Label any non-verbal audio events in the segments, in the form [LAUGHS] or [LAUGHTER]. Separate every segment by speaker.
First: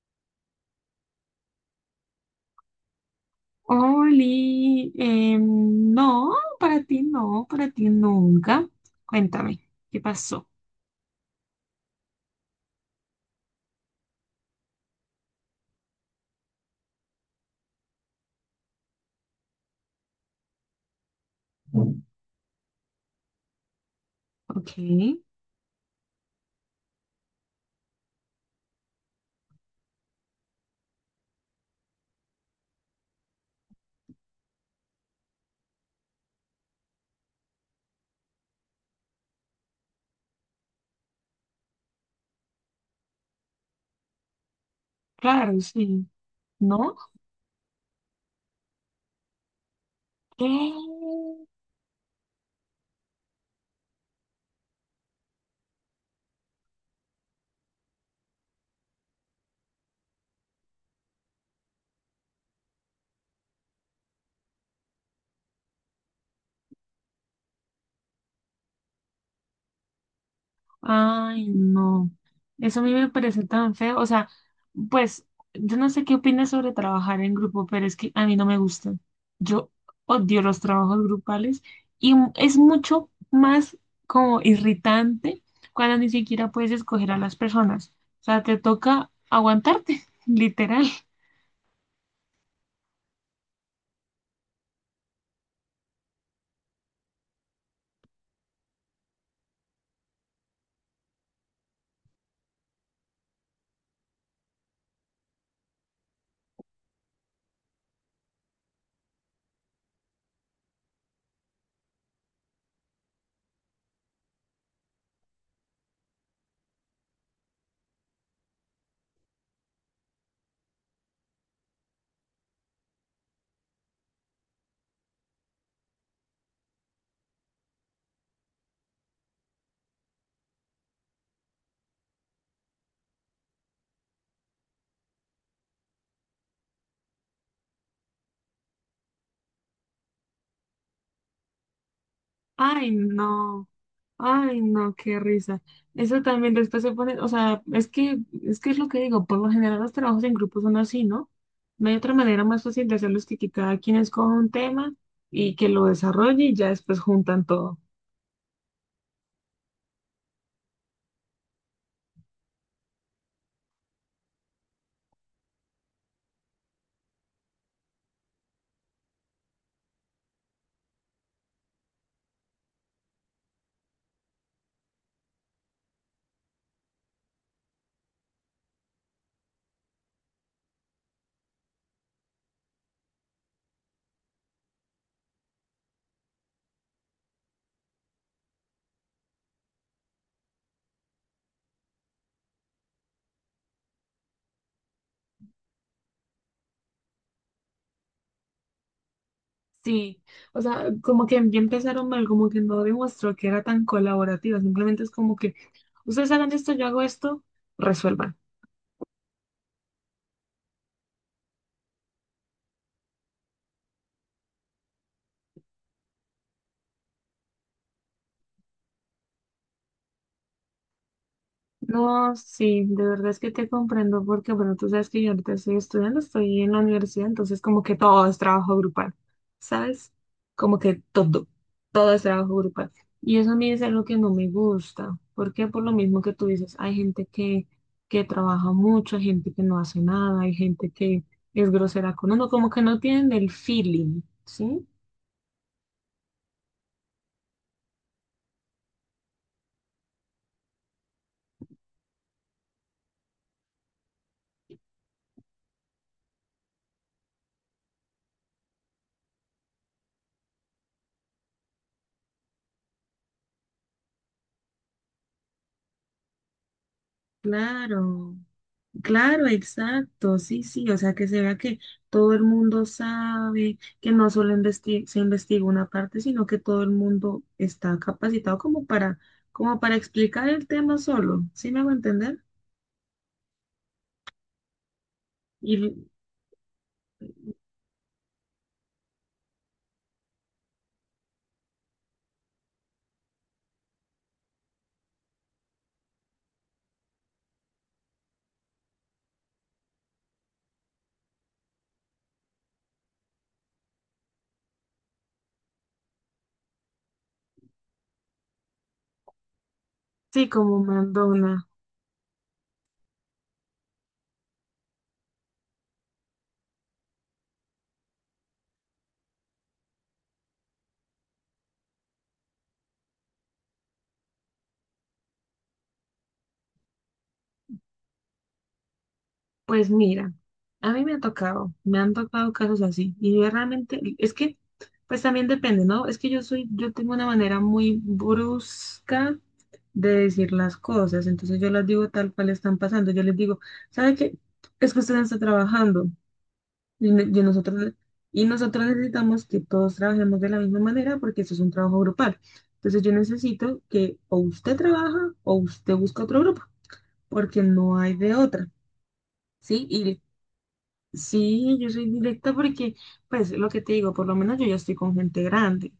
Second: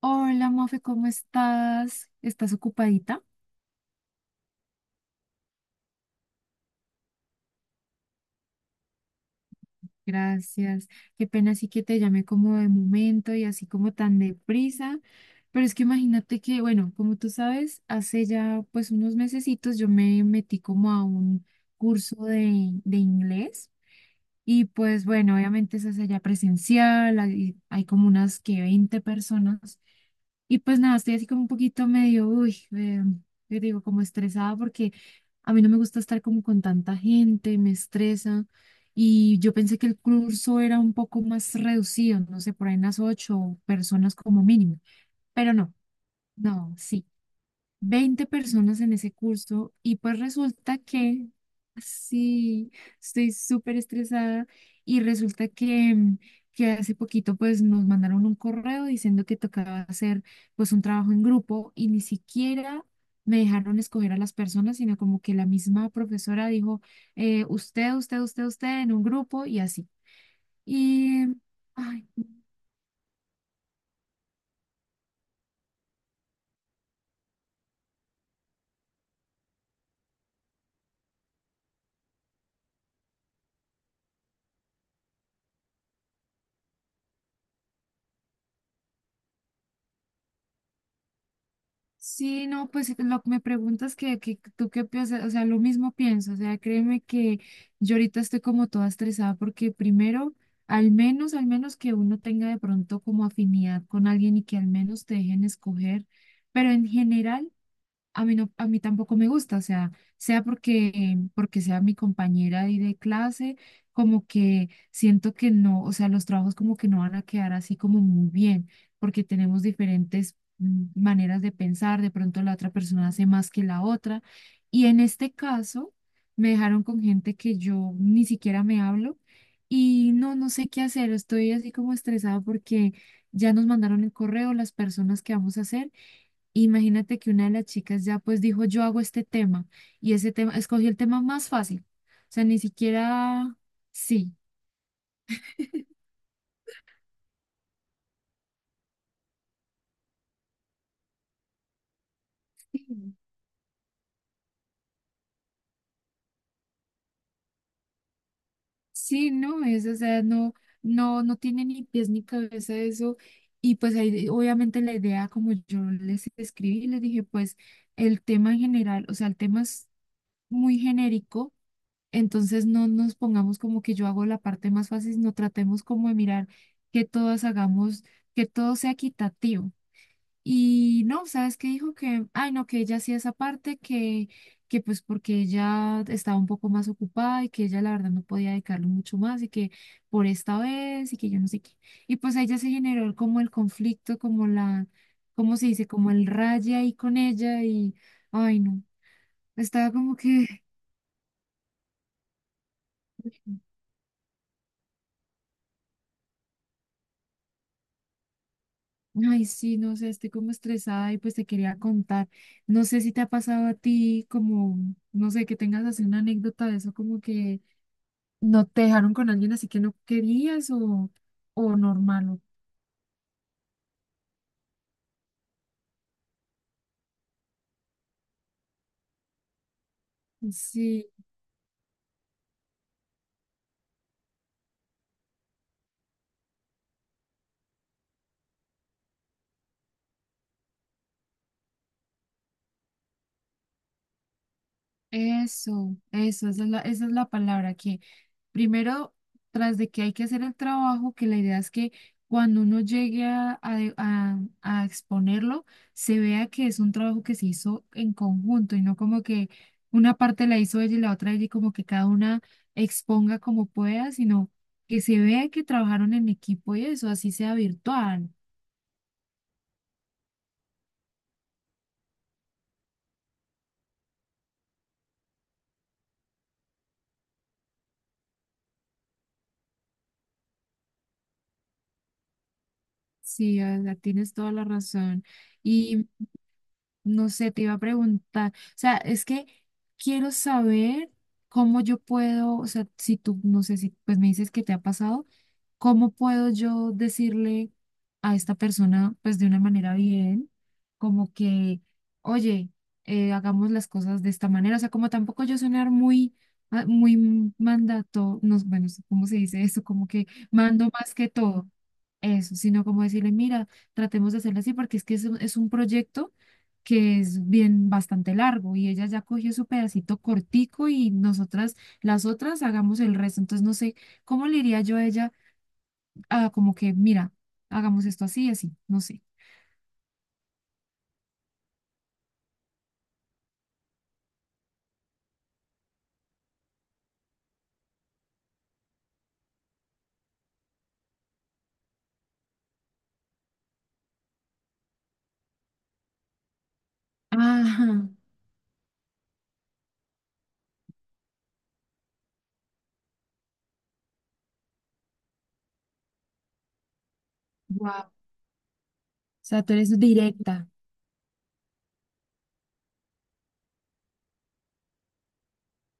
Speaker 1: Hola, Mofe, ¿cómo estás? ¿Estás ocupadita?
Speaker 2: Oli, em, no, para ti no, para ti nunca. Cuéntame, ¿qué pasó?
Speaker 1: Gracias. Qué pena sí que te llamé como de momento y así como tan deprisa, pero es que imagínate que, bueno, como tú sabes, hace ya pues unos mesecitos yo me metí como a un curso de inglés. Y
Speaker 2: Ok,
Speaker 1: pues bueno, obviamente eso es allá presencial, hay como unas que 20 personas. Y pues nada, estoy así como un poquito medio, uy, yo digo como estresada porque a mí no me gusta estar como con tanta gente, me estresa. Y yo pensé que el curso era un poco más reducido, no sé, por ahí unas ocho personas como mínimo. Pero
Speaker 2: claro,
Speaker 1: no,
Speaker 2: sí.
Speaker 1: no,
Speaker 2: ¿No?
Speaker 1: sí, 20 personas en ese curso y pues
Speaker 2: ¿Qué?
Speaker 1: resulta que, sí, estoy súper estresada y resulta que, que hace poquito pues nos mandaron un correo diciendo que tocaba hacer pues un trabajo en grupo y ni siquiera me dejaron escoger a las personas, sino como que la misma profesora dijo, usted, usted, usted, usted en un grupo y así. Y,
Speaker 2: Ay,
Speaker 1: ay.
Speaker 2: no. Eso a mí me parece tan feo. O sea, pues yo no sé qué opinas sobre trabajar en grupo, pero es que a mí no me gusta. Yo odio los trabajos grupales y es mucho más como irritante cuando ni siquiera puedes escoger a las personas. O sea, te toca aguantarte, [LAUGHS] literal.
Speaker 1: Sí, no, pues lo que me preguntas que, tú qué piensas, o sea, lo mismo pienso, o sea, créeme que yo ahorita estoy como toda estresada porque primero, al menos que uno tenga de pronto como afinidad con alguien y que al menos te dejen escoger, pero en general a mí no, a mí tampoco me gusta, o sea, sea porque sea mi compañera ahí de clase, como que siento que no, o sea, los trabajos como que no van a quedar así como muy bien, porque tenemos diferentes maneras de pensar, de pronto la otra persona hace más que la otra, y en este caso me dejaron con gente que yo ni siquiera me hablo. Y no, no sé qué hacer, estoy así como estresada porque ya nos mandaron el correo, las personas que vamos a hacer. Imagínate que una de las chicas ya pues dijo, yo hago este tema y ese tema, escogió el tema más fácil. O sea, ni
Speaker 2: Ay,
Speaker 1: siquiera,
Speaker 2: no.
Speaker 1: sí.
Speaker 2: Ay, no, qué risa. Eso también después se pone, o sea, es que es lo que digo, por lo general los trabajos en grupo son así, ¿no? No hay otra manera más
Speaker 1: Sí.
Speaker 2: fácil de hacerlos que cada quien escoja un tema y que lo desarrolle y ya después juntan todo.
Speaker 1: Sí, no es, o sea, no, no, no tiene ni pies ni cabeza eso. Y pues ahí obviamente la idea, como yo les escribí, les dije, pues el tema en general, o sea, el tema es muy genérico, entonces no nos pongamos como que yo hago la parte más fácil, no tratemos como de mirar que todos hagamos, que todo sea equitativo. Y no, ¿sabes qué dijo? Que, ay, no, que ella hacía esa parte, que pues porque ella estaba un poco más ocupada y que ella la verdad no podía dedicarle mucho más y que por esta vez y que yo no sé qué. Y pues a ella se generó como el conflicto, como la, ¿cómo se dice? Como el raye ahí con ella y, ay, no, estaba como
Speaker 2: Sí, o
Speaker 1: que,
Speaker 2: sea, como que ya empezaron mal, como que no demostró que era
Speaker 1: [LAUGHS]
Speaker 2: tan colaborativa, simplemente es como que ustedes hagan esto, yo hago esto, resuelvan.
Speaker 1: ay, sí, no sé, estoy como estresada y pues te quería contar. No sé si te ha pasado a ti como, no sé, que tengas así una anécdota de eso, como que ¿no te dejaron con alguien así que no querías o normal?
Speaker 2: No, sí, de verdad es que te comprendo porque, bueno, tú sabes que yo ahorita estoy estudiando, estoy en la universidad, entonces como que todo es trabajo grupal, ¿sabes? Como que
Speaker 1: Sí,
Speaker 2: todo, todo es trabajo grupal. Y eso a mí es algo que no me gusta, porque por lo mismo que tú dices, hay gente que trabaja mucho, hay gente que no hace nada, hay gente que es grosera con uno, como que no tienen el feeling, ¿sí?
Speaker 1: eso, esa es la palabra, que primero, tras de que hay que hacer el trabajo, que la idea es que cuando uno llegue a exponerlo, se vea que es un trabajo que se hizo en conjunto y no como que una parte la hizo ella y la otra ella y como que cada una exponga como pueda, sino que se vea que trabajaron en equipo y eso, así sea virtual.
Speaker 2: Claro. Claro, exacto, sí, sí, o sea, que se vea que todo el mundo sabe, que no solo se investiga una parte, sino que todo el mundo está capacitado como para, como para explicar el tema solo, ¿sí me hago entender?
Speaker 1: Sí, Olga, tienes toda la razón.
Speaker 2: Y
Speaker 1: Y no sé, te iba a preguntar, o sea, es que quiero saber cómo yo puedo, o sea, si tú, no sé si pues me dices que te ha pasado. ¿Cómo puedo yo decirle a esta persona, pues de una manera bien, como que, oye, hagamos las cosas de esta manera? O sea, como tampoco yo sonar muy, ah, muy mandato, no, bueno, ¿cómo se dice eso? Como que
Speaker 2: sí, como
Speaker 1: mando más que
Speaker 2: Madonna,
Speaker 1: todo. Eso, sino como decirle, mira, tratemos de hacerlo así porque es que es es un proyecto que es bien bastante largo y ella ya cogió su pedacito cortico y nosotras, las otras, hagamos el resto. Entonces, no sé, ¿cómo le diría yo a ella? Ah, como que, mira, hagamos esto así, así, no sé.
Speaker 2: pues mira, a mí me ha tocado, me han tocado casos así, y yo realmente, es que, pues también depende, ¿no? Es que yo soy, yo tengo una manera muy brusca de decir las cosas. Entonces yo las digo tal cual están pasando. Yo les digo, ¿sabe qué? Es que usted no está trabajando y,
Speaker 1: Ajá,
Speaker 2: y nosotros necesitamos que todos trabajemos de la misma manera porque eso es un trabajo grupal. Entonces yo necesito que o usted trabaja o usted busca otro grupo porque
Speaker 1: wow.
Speaker 2: no
Speaker 1: O
Speaker 2: hay de otra.
Speaker 1: sea, tú
Speaker 2: ¿Sí?
Speaker 1: eres directa.
Speaker 2: Sí, yo soy directa porque, pues, lo que te digo, por lo menos yo ya estoy con gente grande.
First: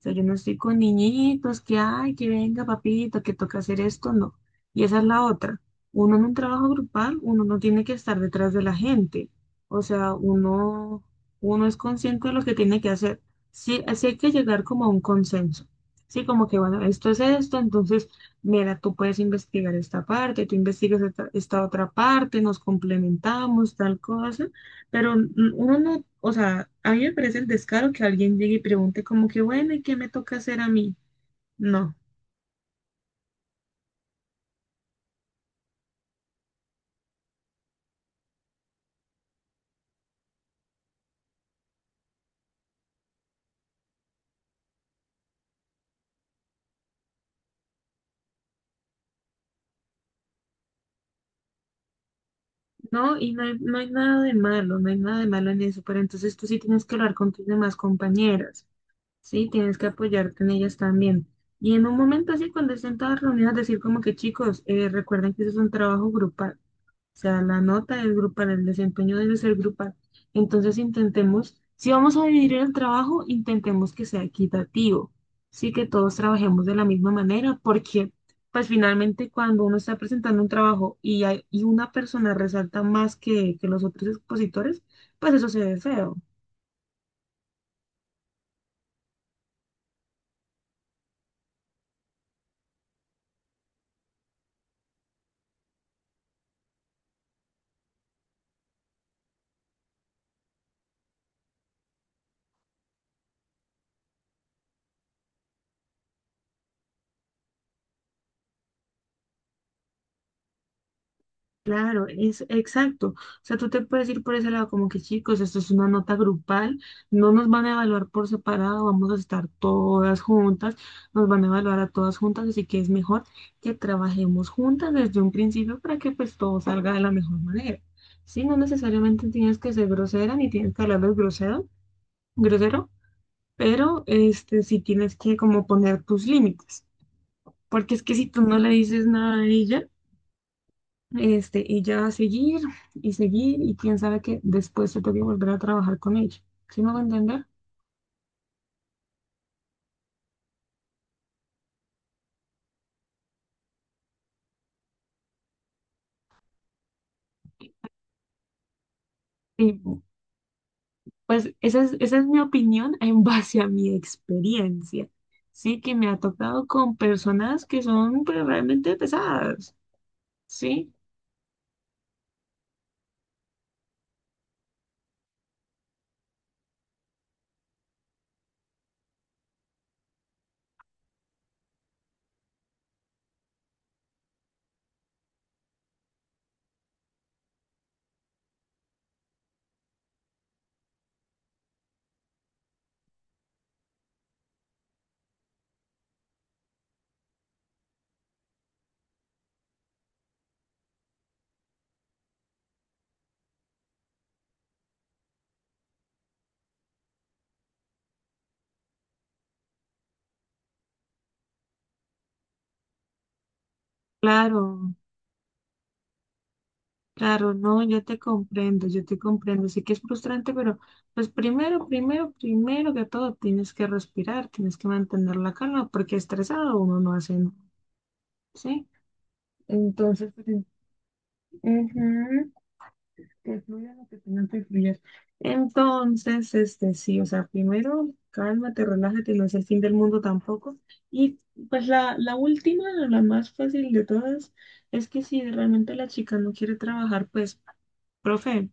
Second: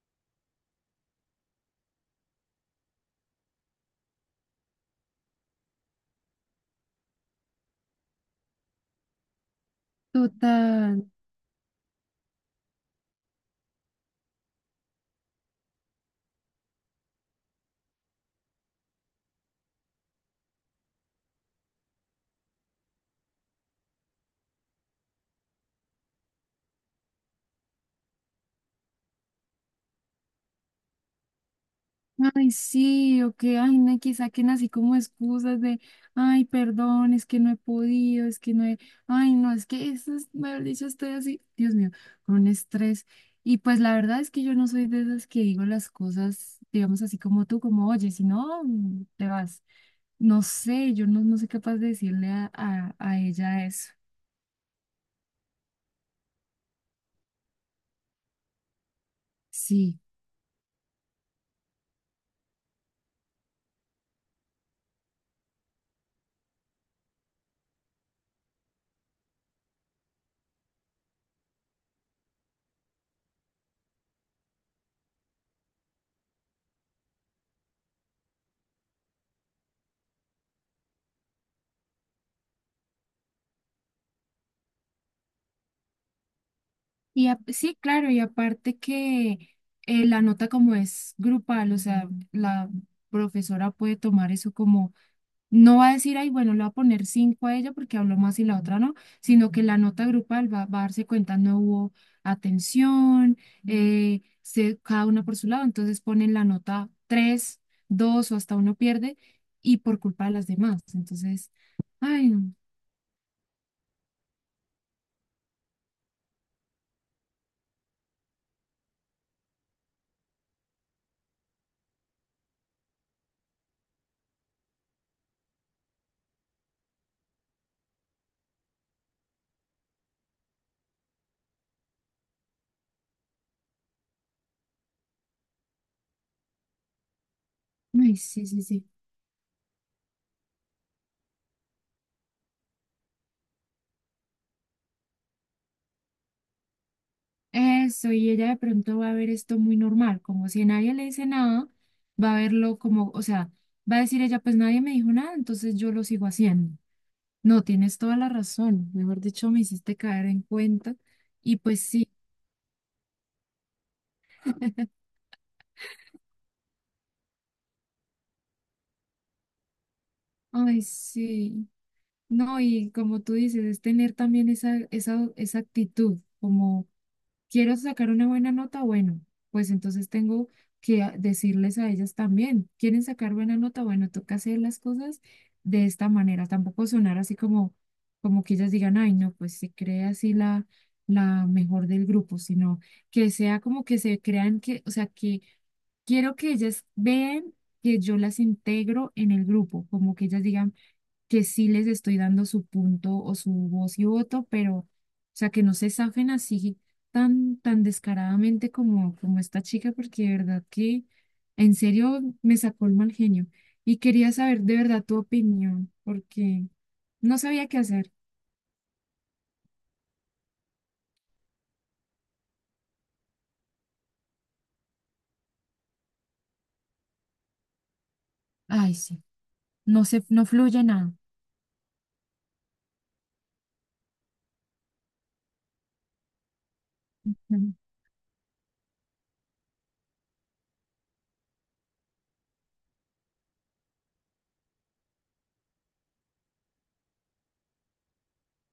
Speaker 2: O sea, yo no estoy con niñitos que, ay, que venga, papito, que toca hacer esto, no. Y esa es la otra. Uno en un trabajo grupal, uno no tiene que estar detrás de la gente. O sea, uno,
Speaker 1: Total.
Speaker 2: uno es consciente de lo que tiene que hacer. Sí, así hay que llegar como a un consenso. Sí, como que, bueno, esto es esto, entonces, mira, tú puedes investigar esta parte, tú investigas esta otra parte, nos complementamos, tal cosa. Pero uno no, o sea, a mí me parece el descaro que alguien llegue y pregunte como que, bueno, ¿y qué me toca hacer a mí? No,
Speaker 1: Ay, sí, o que, ay, no, que saquen así como excusas de, ay, perdón, es que no he podido, es que no he, ay, no, es que eso es, mejor dicho, estoy así, Dios mío, con un estrés. Y pues la verdad es que yo no soy de esas que digo las cosas, digamos así como tú, como, oye, si no, te vas. No sé, yo no, no soy capaz de decirle
Speaker 2: no,
Speaker 1: a
Speaker 2: y
Speaker 1: ella
Speaker 2: no hay
Speaker 1: eso.
Speaker 2: nada de malo, no hay nada de malo en eso, pero entonces tú sí tienes que hablar con tus demás compañeras, sí, tienes que
Speaker 1: Sí.
Speaker 2: apoyarte en ellas también. Y en un momento así, cuando estén todas reunidas, decir como que, chicos, recuerden que eso es un trabajo grupal. O sea, la nota es grupal, el desempeño debe ser grupal. Entonces intentemos, si vamos a dividir el trabajo, intentemos que sea equitativo, sí que todos trabajemos de la misma manera, porque pues finalmente cuando uno está presentando un trabajo y, y una persona resalta más que los otros expositores, pues eso se ve feo.
Speaker 1: Y sí, claro, y aparte que la nota como es grupal, o sea, la profesora puede tomar eso como, no va a decir, ay, bueno, le va a poner cinco a ella porque habló más y la otra no, sino que la nota grupal va a darse cuenta, no hubo atención, cada una por su lado, entonces ponen la nota tres, dos o hasta uno pierde y por culpa de las demás. Entonces,
Speaker 2: Claro,
Speaker 1: ay, no,
Speaker 2: es exacto. O sea, tú te puedes ir por ese lado como que, chicos, esto es una nota grupal, no nos van a evaluar por separado, vamos a estar todas juntas, nos van a evaluar a todas juntas, así que es mejor que trabajemos juntas desde un principio para que pues todo salga de la mejor manera. Sí, no necesariamente tienes que ser grosera ni tienes que hablarles grosero, grosero, pero este sí tienes que como poner tus límites, porque es que
Speaker 1: ay,
Speaker 2: si tú
Speaker 1: sí,
Speaker 2: no
Speaker 1: sí,
Speaker 2: le
Speaker 1: sí.
Speaker 2: dices nada a ella este, y ya seguir y seguir, y quién sabe que después se toque volver a trabajar con ella. ¿Sí me va a entender?
Speaker 1: Eso, y ella de pronto va a ver esto muy normal, como si nadie le dice nada, va a verlo como, o sea, va a decir ella, pues nadie me dijo nada, entonces yo lo sigo haciendo. No, tienes toda la razón, mejor dicho, me
Speaker 2: Y
Speaker 1: hiciste caer en cuenta
Speaker 2: pues
Speaker 1: y pues sí,
Speaker 2: esa es mi opinión [LAUGHS] en base a mi experiencia. Sí, que me ha tocado con personas que son pues, realmente pesadas.
Speaker 1: ay,
Speaker 2: Sí,
Speaker 1: sí, no, y como tú dices, es tener también esa actitud, como quiero sacar una buena nota, bueno, pues entonces tengo que decirles a ellas también, ¿quieren sacar buena nota? Bueno, toca hacer las cosas de esta manera, tampoco sonar así como, como que ellas digan, ay, no, pues se cree así la mejor del grupo, sino que sea como que se crean que, o sea, que quiero que ellas vean que yo las integro en el grupo, como que ellas digan, que sí les estoy dando su punto o su voz y voto, pero, o sea, que no se zafen así tan descaradamente como, como esta chica, porque de verdad que en serio me sacó el mal genio. Y quería saber de
Speaker 2: claro,
Speaker 1: verdad tu opinión, porque no
Speaker 2: claro,
Speaker 1: sabía qué
Speaker 2: no, yo
Speaker 1: hacer.
Speaker 2: te comprendo, yo te comprendo. Sí que es frustrante, pero pues primero, primero, primero que todo tienes que respirar, tienes que mantener la calma, porque estresado uno no hace nada. Sí.
Speaker 1: Ay, sí, no se,
Speaker 2: Entonces,
Speaker 1: no
Speaker 2: pues,
Speaker 1: fluye nada.
Speaker 2: ujú, que fluya lo que tenga que fluyas. Entonces, este sí, o sea, primero cálmate, relájate, no es el fin del mundo tampoco. Y pues la última, la más fácil de todas, es que si realmente la chica no quiere trabajar, pues, profe,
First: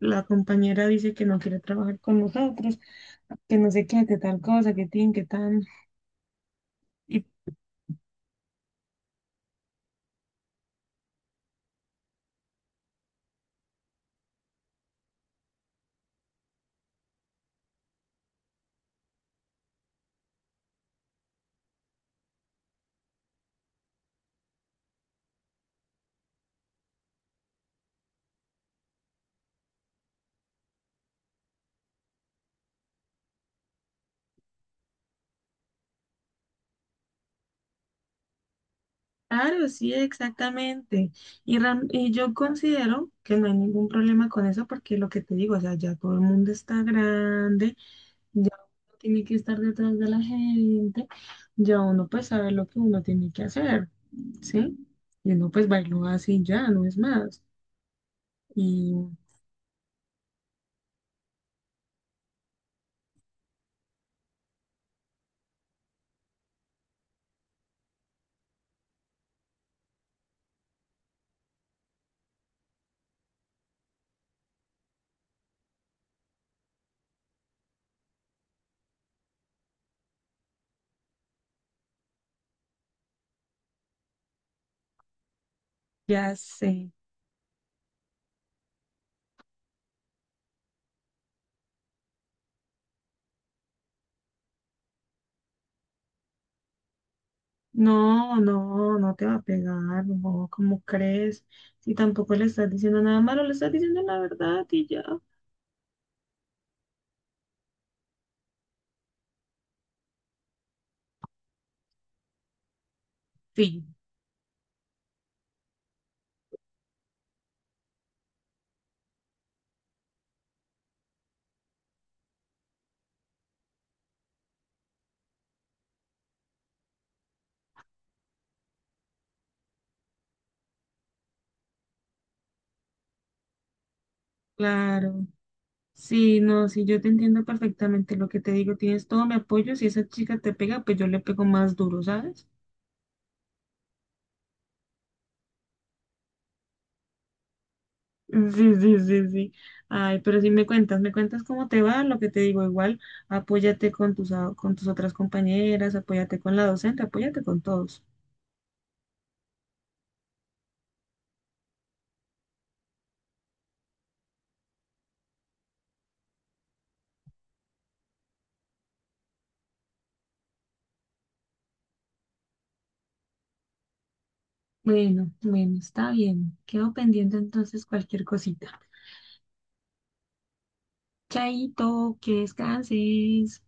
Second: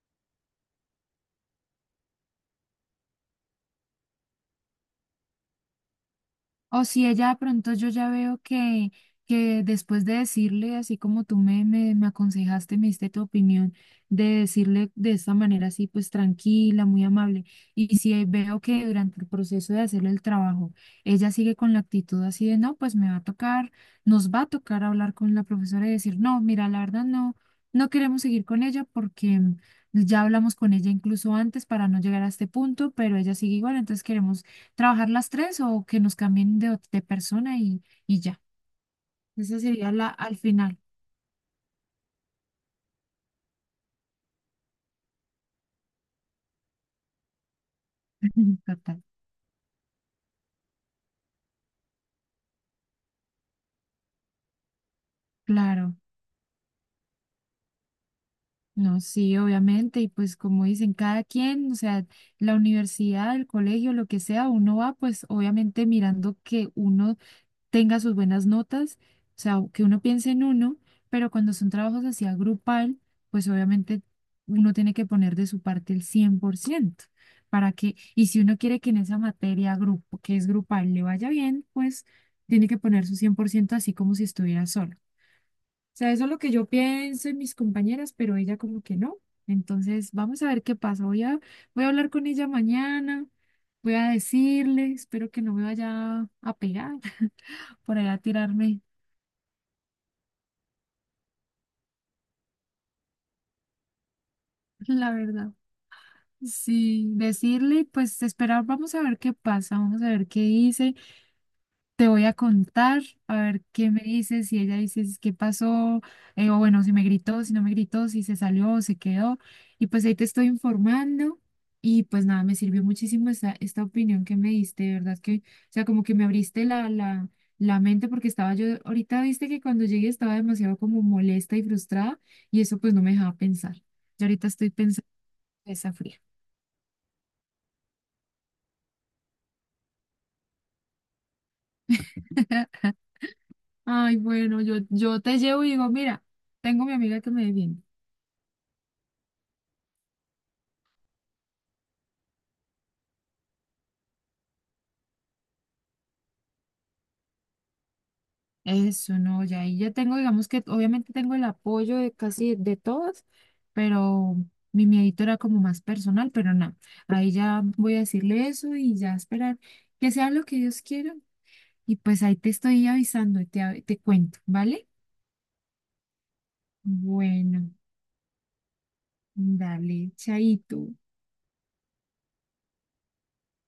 Speaker 2: la compañera dice que no quiere trabajar con nosotros, que no sé qué, que tal cosa, que tin, que tan.
Speaker 1: O si
Speaker 2: Y
Speaker 1: ella de pronto yo ya veo que después de decirle, así como tú me aconsejaste, me diste tu opinión, de decirle de esta manera así, pues tranquila, muy amable, y si veo que durante el proceso de hacerle el trabajo, ella sigue con la actitud así de, no, pues me va a tocar, nos va a tocar hablar con la profesora y decir, no, mira, la verdad no, no queremos seguir con ella porque... Ya hablamos con ella incluso antes para no llegar a este punto, pero ella sigue igual, entonces queremos trabajar las tres o que nos cambien de, de persona y ya. Esa
Speaker 2: Claro, sí,
Speaker 1: sería la al final.
Speaker 2: exactamente. Y, y yo considero que no hay ningún problema con eso porque lo que te digo, o sea, ya todo el mundo está grande, ya
Speaker 1: [LAUGHS]
Speaker 2: uno
Speaker 1: Total.
Speaker 2: tiene que estar detrás de la gente, ya uno pues sabe lo que uno tiene que hacer, ¿sí? Y uno pues
Speaker 1: Claro,
Speaker 2: bailó así ya, no es más. Y
Speaker 1: no, sí, obviamente. Y pues como dicen, cada quien, o sea, la universidad, el colegio, lo que sea, uno va pues obviamente mirando que uno tenga sus buenas notas, o sea, que uno piense en uno, pero cuando son trabajos así a grupal, pues obviamente uno tiene que poner de su parte el 100% para que, y si uno quiere que en esa materia grupo, que es grupal, le vaya bien, pues tiene que poner su 100% así como si estuviera solo sea, eso es
Speaker 2: ya
Speaker 1: lo que yo
Speaker 2: sé,
Speaker 1: pienso y mis compañeras, pero ella como que no. Entonces, vamos a ver qué pasa. Voy a, voy a hablar con ella mañana, voy a decirle, espero que no me vaya a pegar [LAUGHS] por ahí a
Speaker 2: no,
Speaker 1: tirarme,
Speaker 2: no, no te va a pegar, no, ¿cómo crees? Si tampoco le estás diciendo nada malo, le estás diciendo la verdad
Speaker 1: [LAUGHS]
Speaker 2: y ya.
Speaker 1: la verdad. Sí, decirle, pues esperar, vamos a ver qué pasa, vamos a ver qué dice. Te voy a contar, a ver
Speaker 2: Sí,
Speaker 1: qué me dices, si ella dice qué pasó, o bueno, si me gritó, si no me gritó, si se salió o se quedó. Y pues ahí te estoy informando. Y pues nada, me sirvió muchísimo esta opinión que me diste, de verdad que, o sea, como que me abriste la mente porque estaba yo, ahorita viste que cuando llegué estaba demasiado como molesta y frustrada y eso pues no me dejaba pensar. Yo ahorita estoy pensando
Speaker 2: claro.
Speaker 1: en esa fría.
Speaker 2: Sí, no, sí, yo te entiendo perfectamente lo que te digo, tienes todo mi apoyo, si esa chica te pega, pues yo le pego más duro, ¿sabes?
Speaker 1: [LAUGHS] Ay, bueno, yo te llevo y digo, mira, tengo mi amiga que me defiende.
Speaker 2: Sí, sí, sí, sí. Ay, pero sí me cuentas cómo te va, lo que te digo, igual, apóyate con tus, con tus otras compañeras, apóyate con la docente, apóyate con todos.
Speaker 1: Eso no, ya ahí ya tengo, digamos que obviamente tengo el apoyo de casi de todas, pero mi miedito era como más personal, pero nada, ahí ya voy a decirle eso y ya esperar que sea lo que Dios quiera. Y pues ahí te estoy avisando y te cuento, ¿vale?
Speaker 2: Bueno, bueno, está bien. Quedo pendiente
Speaker 1: Bueno,
Speaker 2: entonces cualquier cosita.
Speaker 1: dale, chaito.
Speaker 2: Chaito, que descanses.